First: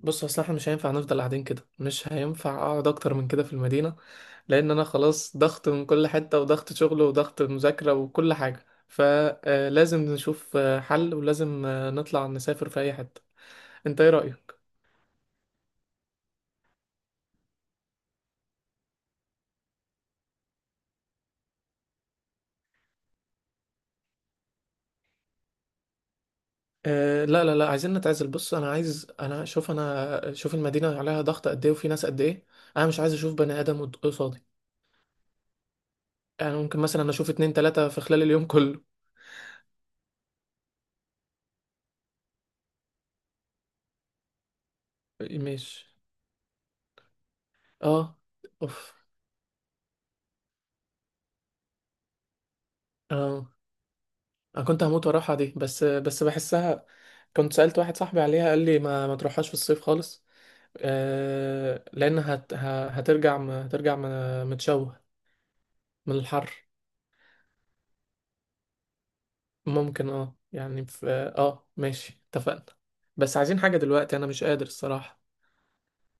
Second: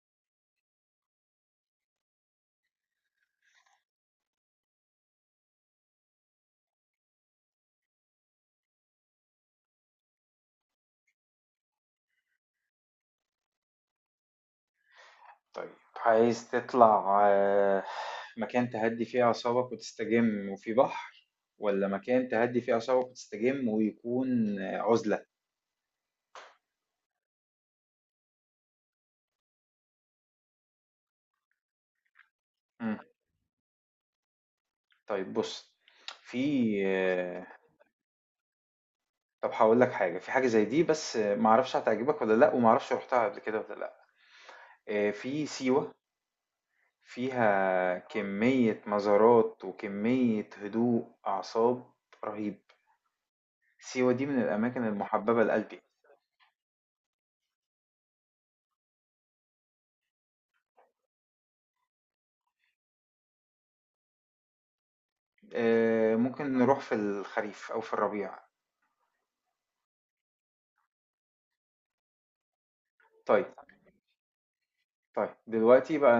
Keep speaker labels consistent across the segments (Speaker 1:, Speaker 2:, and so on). Speaker 1: بص اصل احنا مش هينفع نفضل قاعدين كده. مش هينفع اقعد اكتر من كده في المدينة، لان انا خلاص ضغط من كل حتة، وضغط شغل وضغط مذاكرة وكل حاجة، فلازم نشوف حل، ولازم نطلع نسافر في اي حتة. انت ايه رأيك؟
Speaker 2: طيب عايز تطلع مكان تهدي فيه أعصابك وتستجم وفي بحر، ولا مكان تهدي فيه أعصابك وتستجم ويكون عزلة.
Speaker 1: آه لا عايزين نتعزل. بص انا عايز، انا شوف المدينة عليها ضغط قد ايه، وفي ناس قد ايه. انا
Speaker 2: مم.
Speaker 1: مش عايز اشوف بني ادم قصادي.
Speaker 2: طيب بص.
Speaker 1: يعني
Speaker 2: في
Speaker 1: ممكن مثلا اشوف اتنين تلاتة في خلال اليوم كله.
Speaker 2: طب هقول لك حاجة. في حاجة زي دي بس معرفش هتعجبك ولا لأ، ومعرفش رحتها قبل كده ولا لأ. في
Speaker 1: ماشي.
Speaker 2: سيوة، فيها
Speaker 1: اه.
Speaker 2: كمية
Speaker 1: اوف.
Speaker 2: مزارات وكمية هدوء أعصاب رهيب.
Speaker 1: اه.
Speaker 2: سيوة دي من
Speaker 1: انا كنت
Speaker 2: الأماكن
Speaker 1: هموت واروحها
Speaker 2: المحببة
Speaker 1: دي،
Speaker 2: لقلبي.
Speaker 1: بس بحسها. كنت سألت واحد صاحبي عليها، قال لي ما تروحهاش في الصيف خالص. آه لان هت ه- هترجع م- هترجع م- متشوه من الحر.
Speaker 2: ممكن نروح في الخريف أو في الربيع.
Speaker 1: ممكن اه يعني في. اه ماشي، اتفقنا. بس
Speaker 2: طيب
Speaker 1: عايزين حاجة دلوقتي، انا مش قادر الصراحة.
Speaker 2: طيب، دلوقتي بقى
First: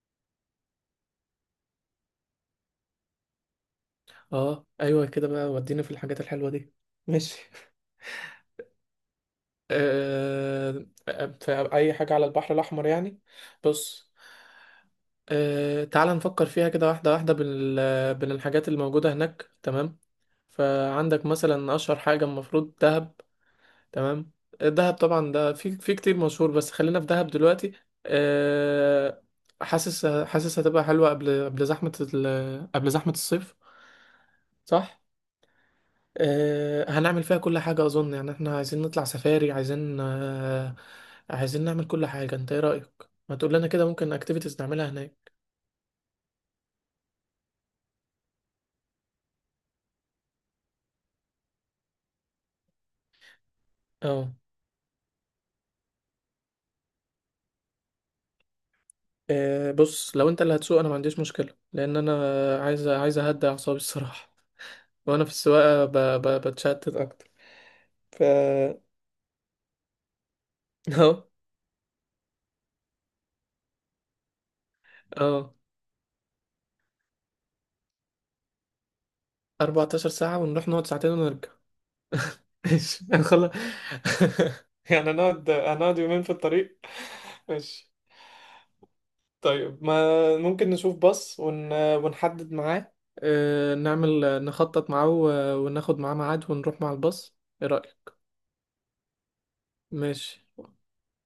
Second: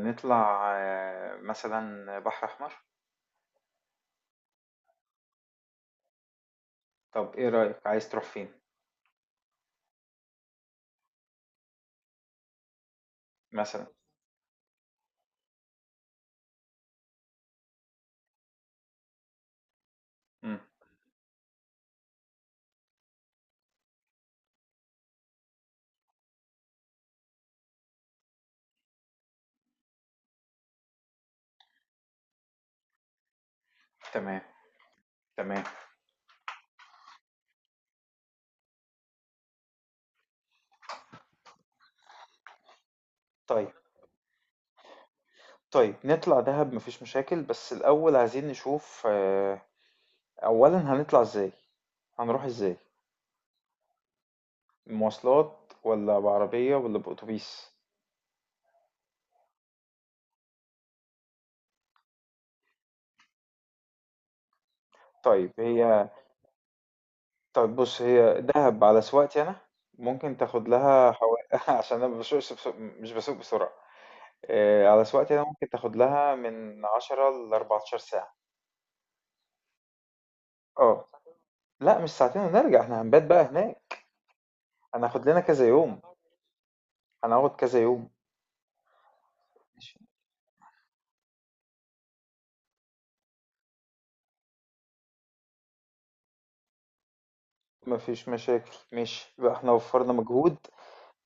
Speaker 2: نطلع مثلا بحر أحمر.
Speaker 1: اه ايوه كده بقى، وديني في الحاجات الحلوة دي.
Speaker 2: طب إيه
Speaker 1: ماشي.
Speaker 2: رأيك، عايز تروح فين؟
Speaker 1: آه، في أي حاجة على البحر الأحمر يعني.
Speaker 2: مثلا.
Speaker 1: بص، تعال نفكر فيها كده واحدة واحدة بالحاجات اللي موجودة هناك، تمام.
Speaker 2: مم.
Speaker 1: فعندك مثلا أشهر حاجة المفروض دهب. تمام. دهب طبعا ده في كتير مشهور، بس خلينا في دهب دلوقتي. آه، حاسس هتبقى حلوة قبل قبل زحمة الصيف،
Speaker 2: تمام
Speaker 1: صح؟
Speaker 2: تمام.
Speaker 1: هنعمل فيها كل حاجة أظن، يعني احنا عايزين نطلع سفاري، عايزين عايزين نعمل كل حاجة. انت ايه رأيك؟ ما تقول لنا
Speaker 2: طيب
Speaker 1: كده ممكن اكتيفيتيز نعملها هناك.
Speaker 2: طيب، نطلع دهب مفيش مشاكل، بس الأول عايزين نشوف أولا هنطلع إزاي؟ هنروح إزاي؟
Speaker 1: اه.
Speaker 2: مواصلات ولا بعربية ولا بأتوبيس؟
Speaker 1: بص، لو انت اللي هتسوق انا ما عنديش مشكلة، لأن انا عايز اهدي أعصابي الصراحة. وأنا في
Speaker 2: طيب
Speaker 1: السواقة
Speaker 2: هي،
Speaker 1: بتشتت أكتر.
Speaker 2: طيب بُص،
Speaker 1: ف
Speaker 2: هي دهب على سواقتي أنا ممكن تاخد لها
Speaker 1: اه.
Speaker 2: حوالي عشان أنا ما باسوقش، بس مش باسوق بسرعة، على سواقتي أنا
Speaker 1: اه،
Speaker 2: ممكن تاخد لها من 10 ل14 ساعة.
Speaker 1: 14 ساعة ونروح نقعد
Speaker 2: آه،
Speaker 1: ساعتين ونرجع؟
Speaker 2: لأ مش ساعتين ونرجع، إحنا
Speaker 1: ماشي،
Speaker 2: هنبات بقى
Speaker 1: هنخلص.
Speaker 2: هناك.
Speaker 1: يعني
Speaker 2: هناخد لنا
Speaker 1: هنقعد
Speaker 2: كذا
Speaker 1: هنقعد
Speaker 2: يوم،
Speaker 1: يومين في الطريق.
Speaker 2: هنقعد كذا
Speaker 1: ماشي.
Speaker 2: يوم.
Speaker 1: طيب
Speaker 2: ماشي،
Speaker 1: ما ممكن نشوف باص ونحدد معاه، نعمل نخطط معاه وناخد معاه ميعاد ونروح مع الباص. ايه
Speaker 2: ما
Speaker 1: رأيك؟
Speaker 2: فيش مشاكل، ماشي، يبقى إحنا وفّرنا
Speaker 1: ماشي.
Speaker 2: مجهود.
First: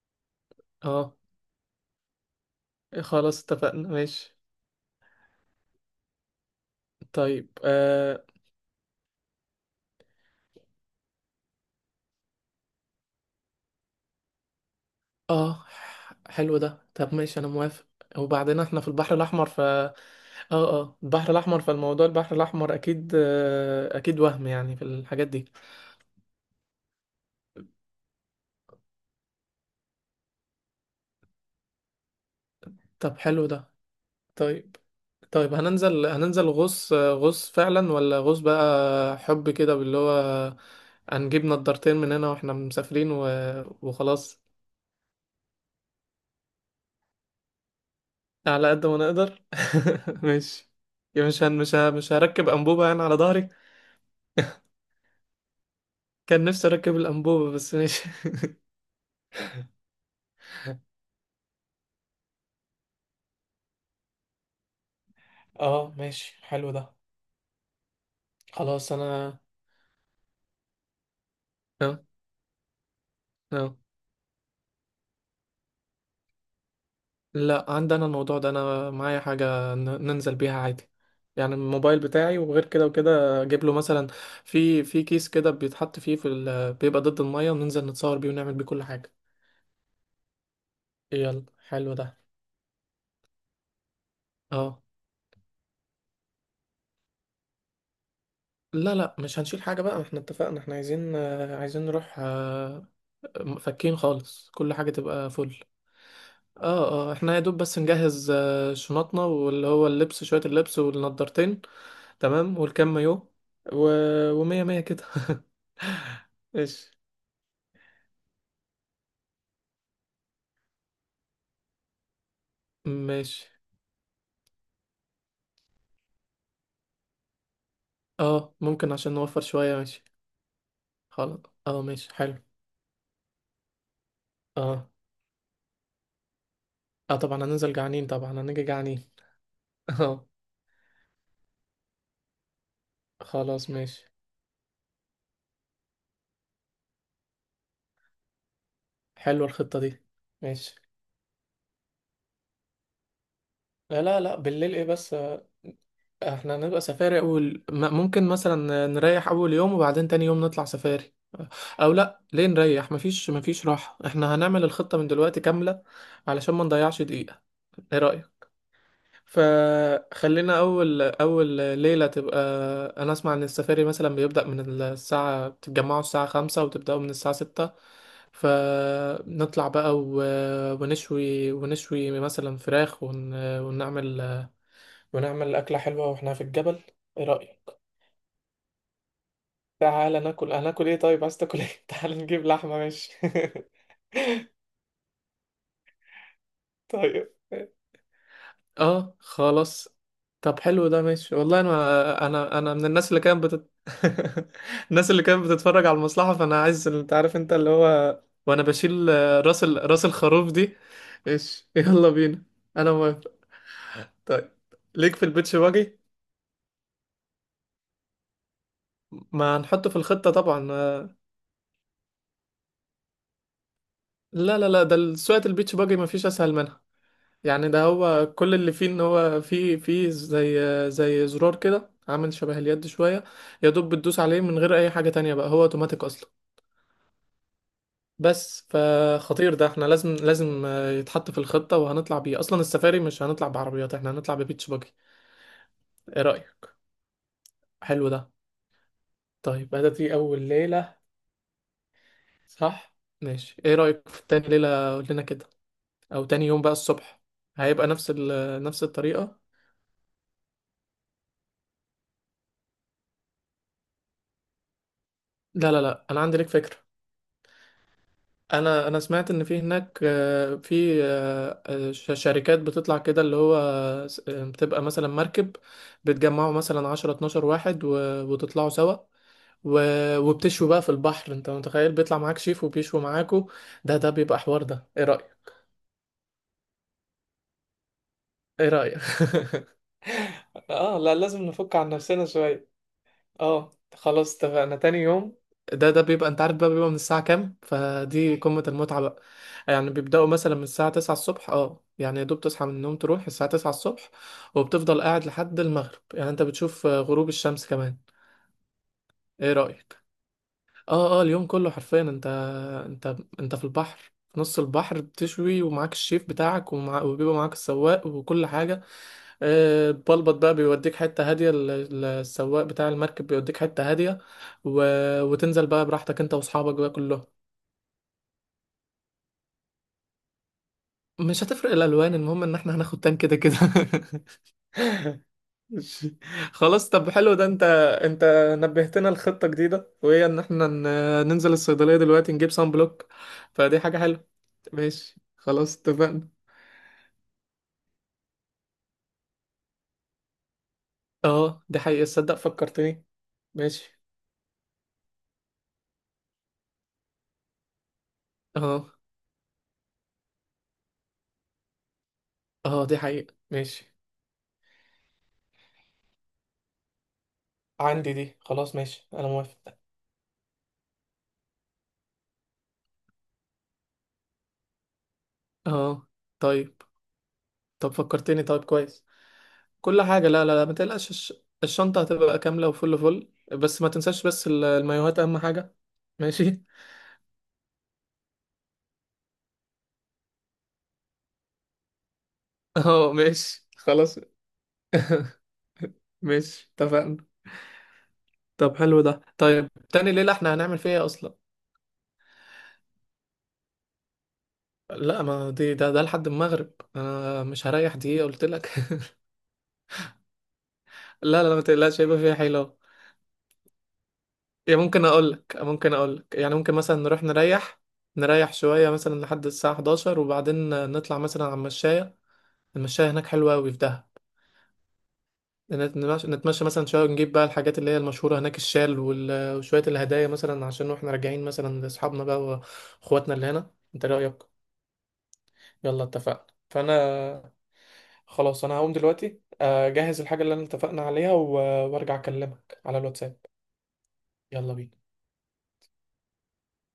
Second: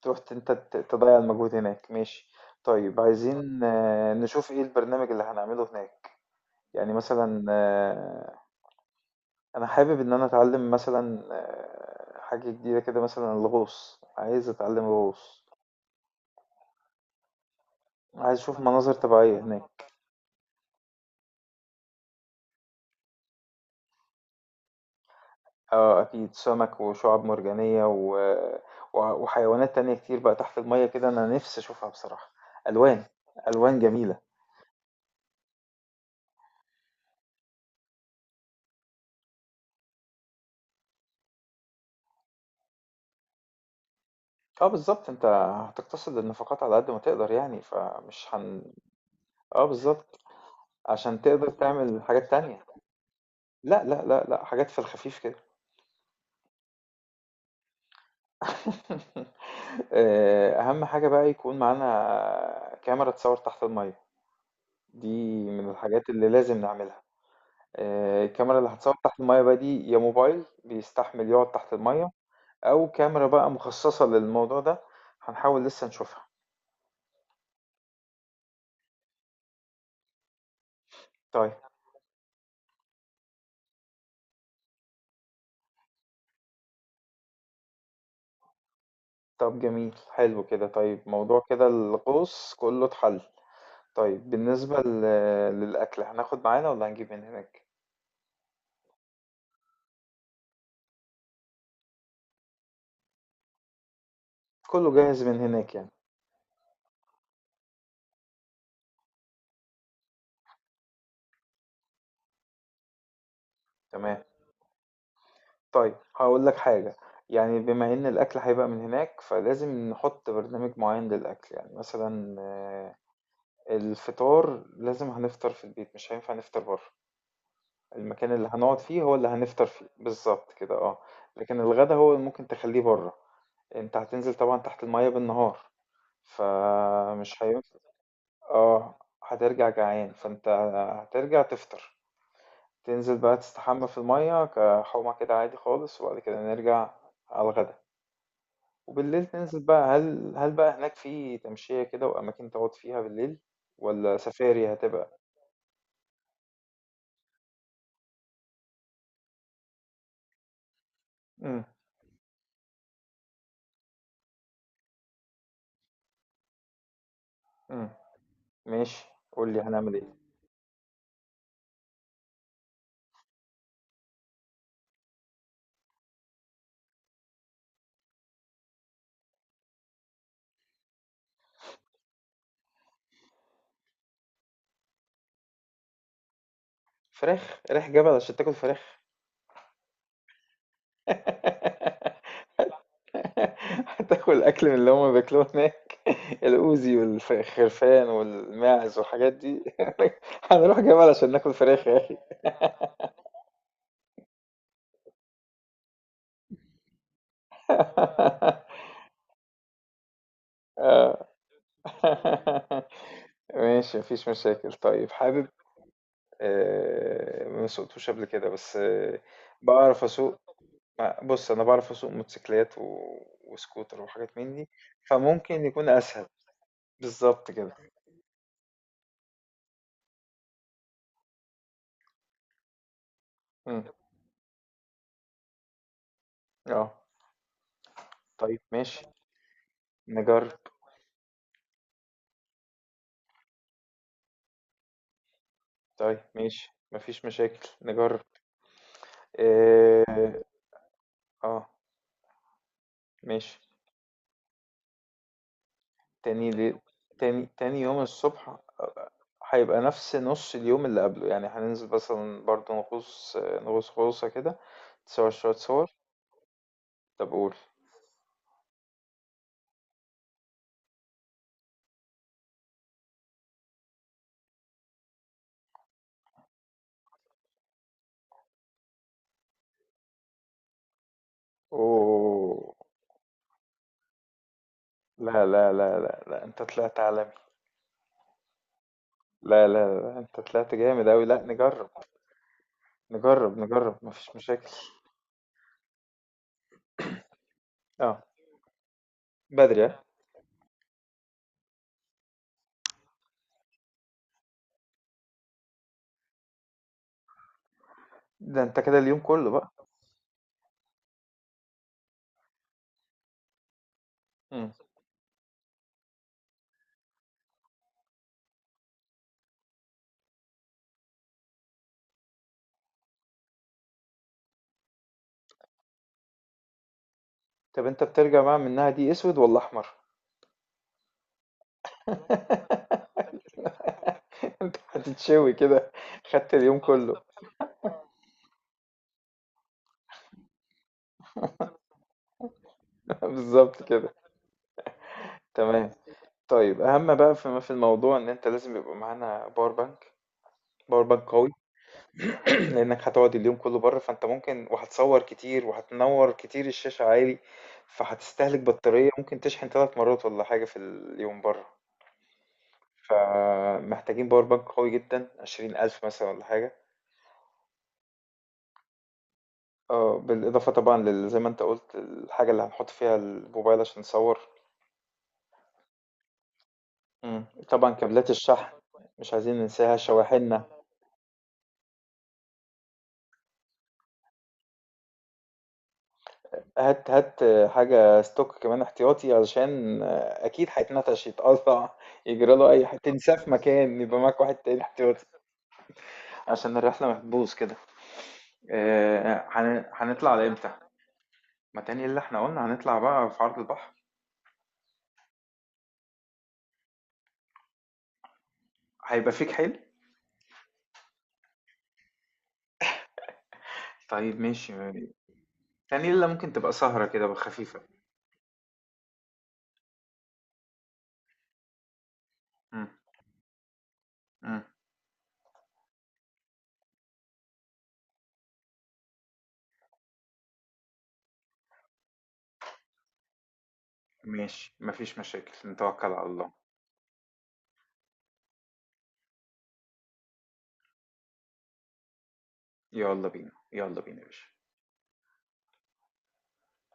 Speaker 2: تروح ت أنت ت
Speaker 1: اه.
Speaker 2: تضيّع المجهود هناك، ماشي. طيب
Speaker 1: إيه، خلاص
Speaker 2: عايزين
Speaker 1: اتفقنا، ماشي.
Speaker 2: نشوف إيه البرنامج اللي هنعمله هناك، يعني مثلًا
Speaker 1: طيب اه.
Speaker 2: انا حابب ان انا اتعلم مثلا حاجة جديدة كده، مثلا الغوص، عايز اتعلم الغوص.
Speaker 1: آه. حلو ده، طب ماشي انا موافق.
Speaker 2: عايز اشوف
Speaker 1: وبعدين احنا في
Speaker 2: مناظر
Speaker 1: البحر
Speaker 2: طبيعية
Speaker 1: الاحمر ف
Speaker 2: هناك.
Speaker 1: اه. اه البحر الاحمر، فالموضوع البحر الاحمر اكيد، اكيد وهم يعني في الحاجات دي.
Speaker 2: اه اكيد، سمك وشعاب مرجانية وحيوانات تانية كتير بقى تحت المية كده، انا نفسي اشوفها بصراحة. الوان،
Speaker 1: طب حلو ده.
Speaker 2: الوان جميلة.
Speaker 1: طيب. طيب هننزل غوص فعلا، ولا غوص بقى حب كده باللي هو، هنجيب نضارتين من هنا واحنا مسافرين وخلاص.
Speaker 2: اه بالظبط، انت هتقتصد النفقات على قد ما تقدر يعني فمش هن.
Speaker 1: على قد ما نقدر
Speaker 2: اه بالظبط،
Speaker 1: ماشي.
Speaker 2: عشان
Speaker 1: يا مش
Speaker 2: تقدر
Speaker 1: هن... مش ه...
Speaker 2: تعمل
Speaker 1: مش
Speaker 2: حاجات
Speaker 1: هركب
Speaker 2: تانية.
Speaker 1: انبوبة انا على ظهري.
Speaker 2: لا لا لا لا، حاجات في الخفيف كده.
Speaker 1: كان نفسي اركب الانبوبة بس ماشي.
Speaker 2: أهم حاجة بقى يكون معانا كاميرا تصوّر تحت المَيّة، دي من
Speaker 1: اه
Speaker 2: الحاجات اللي
Speaker 1: ماشي
Speaker 2: لازم
Speaker 1: حلو ده.
Speaker 2: نعملها. الكاميرا اللي
Speaker 1: خلاص
Speaker 2: هتصوّر تحت
Speaker 1: انا
Speaker 2: المَيّة بقى دي، يا موبايل بيستحمل يقعد تحت
Speaker 1: اه.
Speaker 2: المَيّة، أو كاميرا بقى
Speaker 1: اه
Speaker 2: مخصّصة للموضوع ده. هنحاول لسه نشوفها.
Speaker 1: لا عندي انا الموضوع ده، انا معايا حاجه ننزل بيها عادي.
Speaker 2: طيب،
Speaker 1: يعني الموبايل بتاعي، وغير كده وكده اجيب له مثلا في كيس كده بيتحط فيه بيبقى ضد الميه، وننزل نتصور بيه ونعمل بيه كل حاجه.
Speaker 2: طب جميل، حلو كده. طيب
Speaker 1: يلا
Speaker 2: موضوع كده
Speaker 1: حلو ده.
Speaker 2: الغوص كُلّه اتحَل. طيب بالنسبة
Speaker 1: اه
Speaker 2: ل للأكل، هناخد معانا والّا هنجيب من هناك؟
Speaker 1: لا لا، مش هنشيل حاجه بقى، احنا اتفقنا احنا عايزين عايزين نروح فكين خالص، كل حاجه
Speaker 2: كُلّه جاهز
Speaker 1: تبقى
Speaker 2: من
Speaker 1: فل.
Speaker 2: هناك يعني،
Speaker 1: اه. اه احنا يا دوب بس نجهز شنطنا، واللي هو اللبس، شويه اللبس والنضارتين، تمام والكم مايو و...
Speaker 2: تمام.
Speaker 1: ومية مية كده.
Speaker 2: طيب هاقول لك
Speaker 1: ماشي.
Speaker 2: حاجة، يعني بما إن الأكل هيبقى من هناك، فلازم نحُط برنامج معيّن للأكل، يعني مثلًا
Speaker 1: ماشي.
Speaker 2: الفطار لازم هنفطر في البيت، مش هينفع نفطر برّه. المكان اللي
Speaker 1: اه
Speaker 2: هنقعد
Speaker 1: ممكن
Speaker 2: فيه
Speaker 1: عشان
Speaker 2: هو اللي
Speaker 1: نوفر
Speaker 2: هنفطر
Speaker 1: شوية،
Speaker 2: فيه،
Speaker 1: ماشي،
Speaker 2: بالضبط كده.
Speaker 1: خلاص.
Speaker 2: لكن
Speaker 1: اه
Speaker 2: الغدا
Speaker 1: ماشي
Speaker 2: هو اللي
Speaker 1: حلو.
Speaker 2: ممكن تخلّيه برّه. أنت هتنزل طبعًا تحت
Speaker 1: اه.
Speaker 2: المَيّة بالنهار،
Speaker 1: اه
Speaker 2: فمش
Speaker 1: طبعا هننزل
Speaker 2: هينفع.
Speaker 1: جعانين، طبعا هنيجي
Speaker 2: آه،
Speaker 1: جعانين.
Speaker 2: هترجع جعان،
Speaker 1: اه
Speaker 2: فأنت هترجع تفطر، تنزل بقى
Speaker 1: خلاص
Speaker 2: تستحمى في
Speaker 1: ماشي.
Speaker 2: المَيّة كحومة كده عادي خالص، وبعد كده نرجع على الغدا. وبالليل
Speaker 1: حلوة
Speaker 2: تنزل
Speaker 1: الخطة
Speaker 2: بقى
Speaker 1: دي،
Speaker 2: هل
Speaker 1: ماشي.
Speaker 2: بقى هناك في تمشية كده وأماكن تقعد فيها بالليل،
Speaker 1: لا
Speaker 2: ولا
Speaker 1: لا لا
Speaker 2: سفاري
Speaker 1: بالليل ايه بس،
Speaker 2: هتبقى؟
Speaker 1: احنا هنبقى سفاري. ممكن مثلا نريح اول يوم، وبعدين تاني يوم نطلع سفاري.
Speaker 2: امم
Speaker 1: او لا، ليه نريح؟ مفيش راحة، احنا هنعمل الخطة من دلوقتي كاملة علشان ما نضيعش دقيقة.
Speaker 2: امم
Speaker 1: ايه رأيك؟
Speaker 2: ماشي، قول لي هنعمل ايه.
Speaker 1: فخلينا اول ليله تبقى، انا اسمع ان السفاري مثلا بيبدا من الساعه، بتتجمعوا الساعه خمسة وتبداوا من الساعه ستة. فنطلع بقى ونشوي مثلا فراخ ونعمل ونعمل اكله حلوه واحنا في الجبل. ايه رايك؟
Speaker 2: فراخ؟ رايح جبل عشان تاكل فراخ؟
Speaker 1: تعالى ناكل، هناكل ايه؟ طيب عايز تاكل ايه؟ تعالى نجيب لحمه، ماشي.
Speaker 2: هتاكل اكل من اللي هما بياكلوه هناك، الاوزي
Speaker 1: طيب.
Speaker 2: والخرفان والماعز
Speaker 1: اه
Speaker 2: والحاجات دي.
Speaker 1: خلاص. طب
Speaker 2: هنروح
Speaker 1: حلو ده
Speaker 2: جبل عشان
Speaker 1: ماشي،
Speaker 2: ناكل
Speaker 1: والله
Speaker 2: فراخ يا اخي!
Speaker 1: انا انا من الناس اللي الناس اللي كانت بتتفرج على المصلحة، فانا عايز، انت عارف انت اللي هو، وانا بشيل راس الخروف دي.
Speaker 2: آه.
Speaker 1: ايش يلا بينا، انا موافق.
Speaker 2: ماشي مفيش
Speaker 1: طيب
Speaker 2: مشاكل. طيب
Speaker 1: ليك في
Speaker 2: حابب
Speaker 1: البيتش باجي؟
Speaker 2: ما سوقتوش قبل كده، بس
Speaker 1: ما هنحطه في
Speaker 2: بعرف
Speaker 1: الخطة
Speaker 2: اسوق.
Speaker 1: طبعا،
Speaker 2: بص، انا بعرف اسوق موتوسيكلات وسكوتر وحاجات من
Speaker 1: لا
Speaker 2: دي،
Speaker 1: لا لا، ده سواقة
Speaker 2: فممكن
Speaker 1: البيتش
Speaker 2: يكون
Speaker 1: باجي ما
Speaker 2: اسهل.
Speaker 1: فيش اسهل منها.
Speaker 2: بالظبط
Speaker 1: يعني
Speaker 2: كده.
Speaker 1: ده هو كل اللي فيه ان هو فيه زي زرار كده، عامل شبه اليد شوية، يا
Speaker 2: مم.
Speaker 1: دوب بتدوس عليه من غير اي حاجة تانية، بقى هو اوتوماتيك اصلا.
Speaker 2: اه، طيب
Speaker 1: بس
Speaker 2: ماشي
Speaker 1: فخطير ده، احنا لازم
Speaker 2: نجرب.
Speaker 1: لازم يتحط في الخطة، وهنطلع بيه اصلا. السفاري مش هنطلع بعربيات، احنا هنطلع ببيتش باجي.
Speaker 2: طيب
Speaker 1: ايه رأيك؟
Speaker 2: ماشي مفيش مشاكل،
Speaker 1: حلو ده.
Speaker 2: نجرب.
Speaker 1: طيب هذا دي
Speaker 2: اه.
Speaker 1: اول ليلة،
Speaker 2: آه،
Speaker 1: صح؟ ماشي،
Speaker 2: ماشي.
Speaker 1: ايه رأيك في تاني ليلة؟ قول لنا كده، او تاني
Speaker 2: تاني
Speaker 1: يوم بقى
Speaker 2: لي...
Speaker 1: الصبح.
Speaker 2: تاني يوم الصبح
Speaker 1: نفس الطريقة.
Speaker 2: هيبقى نفس نص اليوم اللي قبله، يعني هننزل مثلا برضه نغوص، نغوص غوصة كده، تصور شوية
Speaker 1: لا لا
Speaker 2: صور.
Speaker 1: لا انا عندي لك فكرة.
Speaker 2: طب قول.
Speaker 1: انا سمعت ان في هناك آه، في آه، آه، ش- شركات بتطلع كده، اللي هو بتبقى مثلا مركب، بتجمعوا مثلا 10 12 واحد وتطلعوا سوا، وبتشوا بقى في البحر. انت متخيل بيطلع معاك شيف
Speaker 2: اوه.
Speaker 1: وبيشوا معاكوا؟ ده بيبقى حوار ده، ايه
Speaker 2: لا
Speaker 1: رأيك؟
Speaker 2: لا لا لا لا، انت طلعت عالمي.
Speaker 1: ايه رأيك؟
Speaker 2: لا لا لا، انت طلعت
Speaker 1: اه
Speaker 2: جامد
Speaker 1: لا
Speaker 2: اوي،
Speaker 1: لازم
Speaker 2: لا
Speaker 1: نفك عن
Speaker 2: نجرب.
Speaker 1: نفسنا شوية.
Speaker 2: نجرب
Speaker 1: اه
Speaker 2: نجرب مفيش
Speaker 1: خلاص
Speaker 2: مشاكل.
Speaker 1: اتفقنا، تاني يوم ده بيبقى، انت عارف بقى بيبقى من الساعة كام؟
Speaker 2: اه،
Speaker 1: فدي قمة المتعة بقى.
Speaker 2: بدري
Speaker 1: يعني
Speaker 2: اه.
Speaker 1: بيبدأوا مثلا من الساعة 9 الصبح، اه يعني يا دوب تصحى من النوم تروح الساعة 9 الصبح، وبتفضل قاعد لحد المغرب، يعني انت بتشوف غروب الشمس كمان.
Speaker 2: ده انت كده اليوم كله
Speaker 1: ايه
Speaker 2: بقى.
Speaker 1: رأيك؟ اه اه اليوم كله حرفيا، انت انت في البحر، في نص
Speaker 2: مم.
Speaker 1: البحر بتشوي، ومعاك الشيف بتاعك، وبيبقى معاك السواق وكل حاجة. البلبط بقى بيوديك حتة هادية، السواق بتاع المركب بيوديك حتة هادية، و... وتنزل بقى براحتك انت واصحابك بقى كلهم.
Speaker 2: طب انت بترجع بقى منها دي اسود ولا احمر؟
Speaker 1: مش هتفرق الالوان، المهم ان احنا هناخد تان كده كده.
Speaker 2: هتتشوي كده.
Speaker 1: ماشي.
Speaker 2: خدت اليوم
Speaker 1: خلاص طب
Speaker 2: كله.
Speaker 1: حلو ده، انت نبهتنا لخطة جديدة، وهي ان احنا ننزل الصيدلية دلوقتي نجيب صن بلوك. فدي
Speaker 2: بالظبط
Speaker 1: حاجة
Speaker 2: كده.
Speaker 1: حلوة، ماشي خلاص
Speaker 2: تمام.
Speaker 1: اتفقنا.
Speaker 2: طيب اهم بقى في الموضوع، ان انت لازم يبقى معانا باور بانك، باور بانك قوي.
Speaker 1: اه دي حقيقة، تصدق فكرتني.
Speaker 2: لأنك هتقعد اليوم كله بره،
Speaker 1: ماشي.
Speaker 2: فأنت ممكن وهتصور كتير وهتنور كتير الشاشة عالي، فهتستهلك
Speaker 1: اه
Speaker 2: بطارية. ممكن تشحن 3 مرات ولا حاجة في اليوم بره،
Speaker 1: اه دي حقيقة، ماشي.
Speaker 2: فمحتاجين باور بانك قوي جدا، 20,000 مثلا ولا حاجة.
Speaker 1: عندي دي، خلاص ماشي انا موافق.
Speaker 2: اه بالإضافة طبعا زي ما أنت قلت، الحاجة اللي هنحط فيها الموبايل عشان نصور.
Speaker 1: اه. طيب.
Speaker 2: مم. طبعا
Speaker 1: طب
Speaker 2: كابلات
Speaker 1: فكرتني، طيب
Speaker 2: الشحن
Speaker 1: كويس.
Speaker 2: مش عايزين ننساها،
Speaker 1: كل حاجة، لا لا
Speaker 2: شواحننا.
Speaker 1: لا ما تقلقش الشنطة هتبقى كاملة وفل فل. بس ما تنساش بس المايوهات اهم حاجة. ماشي.
Speaker 2: هات هات حاجة ستوك كمان احتياطي، علشان أكيد هيتنتش يتقطع، يجرى له أي حاجة،
Speaker 1: اه
Speaker 2: تنساه في
Speaker 1: ماشي
Speaker 2: مكان
Speaker 1: خلاص.
Speaker 2: يبقى معاك واحد تاني احتياطي،
Speaker 1: ماشي
Speaker 2: عشان الرحلة ما
Speaker 1: اتفقنا.
Speaker 2: تبوظ كده.
Speaker 1: طب حلو ده. طيب تاني
Speaker 2: هنطلع
Speaker 1: ليلة
Speaker 2: على
Speaker 1: احنا
Speaker 2: إمتى؟
Speaker 1: هنعمل فيها إيه اصلا؟
Speaker 2: ما تاني اللي احنا قلنا هنطلع بقى في عرض البحر.
Speaker 1: لا ما دي ده لحد المغرب انا مش هريح دقيقة قلت لك.
Speaker 2: هيبقى فيك حيل؟
Speaker 1: لا لا لا، ما تقلقش هيبقى فيها حيلة.
Speaker 2: طيب ماشي.
Speaker 1: يعني ممكن اقول لك، ممكن
Speaker 2: تاني
Speaker 1: اقول
Speaker 2: اللي
Speaker 1: لك،
Speaker 2: ممكن
Speaker 1: يعني
Speaker 2: تبقى
Speaker 1: ممكن مثلا
Speaker 2: سهرة
Speaker 1: نروح
Speaker 2: كده خفيفة.
Speaker 1: نريح، نريح شوية مثلا لحد الساعة 11 وبعدين نطلع مثلا على المشاية.
Speaker 2: مم،
Speaker 1: المشاية هناك حلوة أوي في دهب.
Speaker 2: مم،
Speaker 1: نتمشى مثلا شوية، ونجيب بقى الحاجات اللي هي المشهورة هناك، الشال وشوية الهدايا مثلا، عشان واحنا راجعين مثلا لأصحابنا بقى وإخواتنا اللي هنا. انت رأيك؟
Speaker 2: ماشي مفيش مشاكل،
Speaker 1: يلا
Speaker 2: نتوكل على
Speaker 1: اتفقنا،
Speaker 2: الله.
Speaker 1: فأنا خلاص أنا هقوم دلوقتي أجهز الحاجة اللي أنا اتفقنا عليها وأرجع أكلمك على
Speaker 2: يلا
Speaker 1: الواتساب.
Speaker 2: بينا يلا بينا يا باشا
Speaker 1: يلا بينا.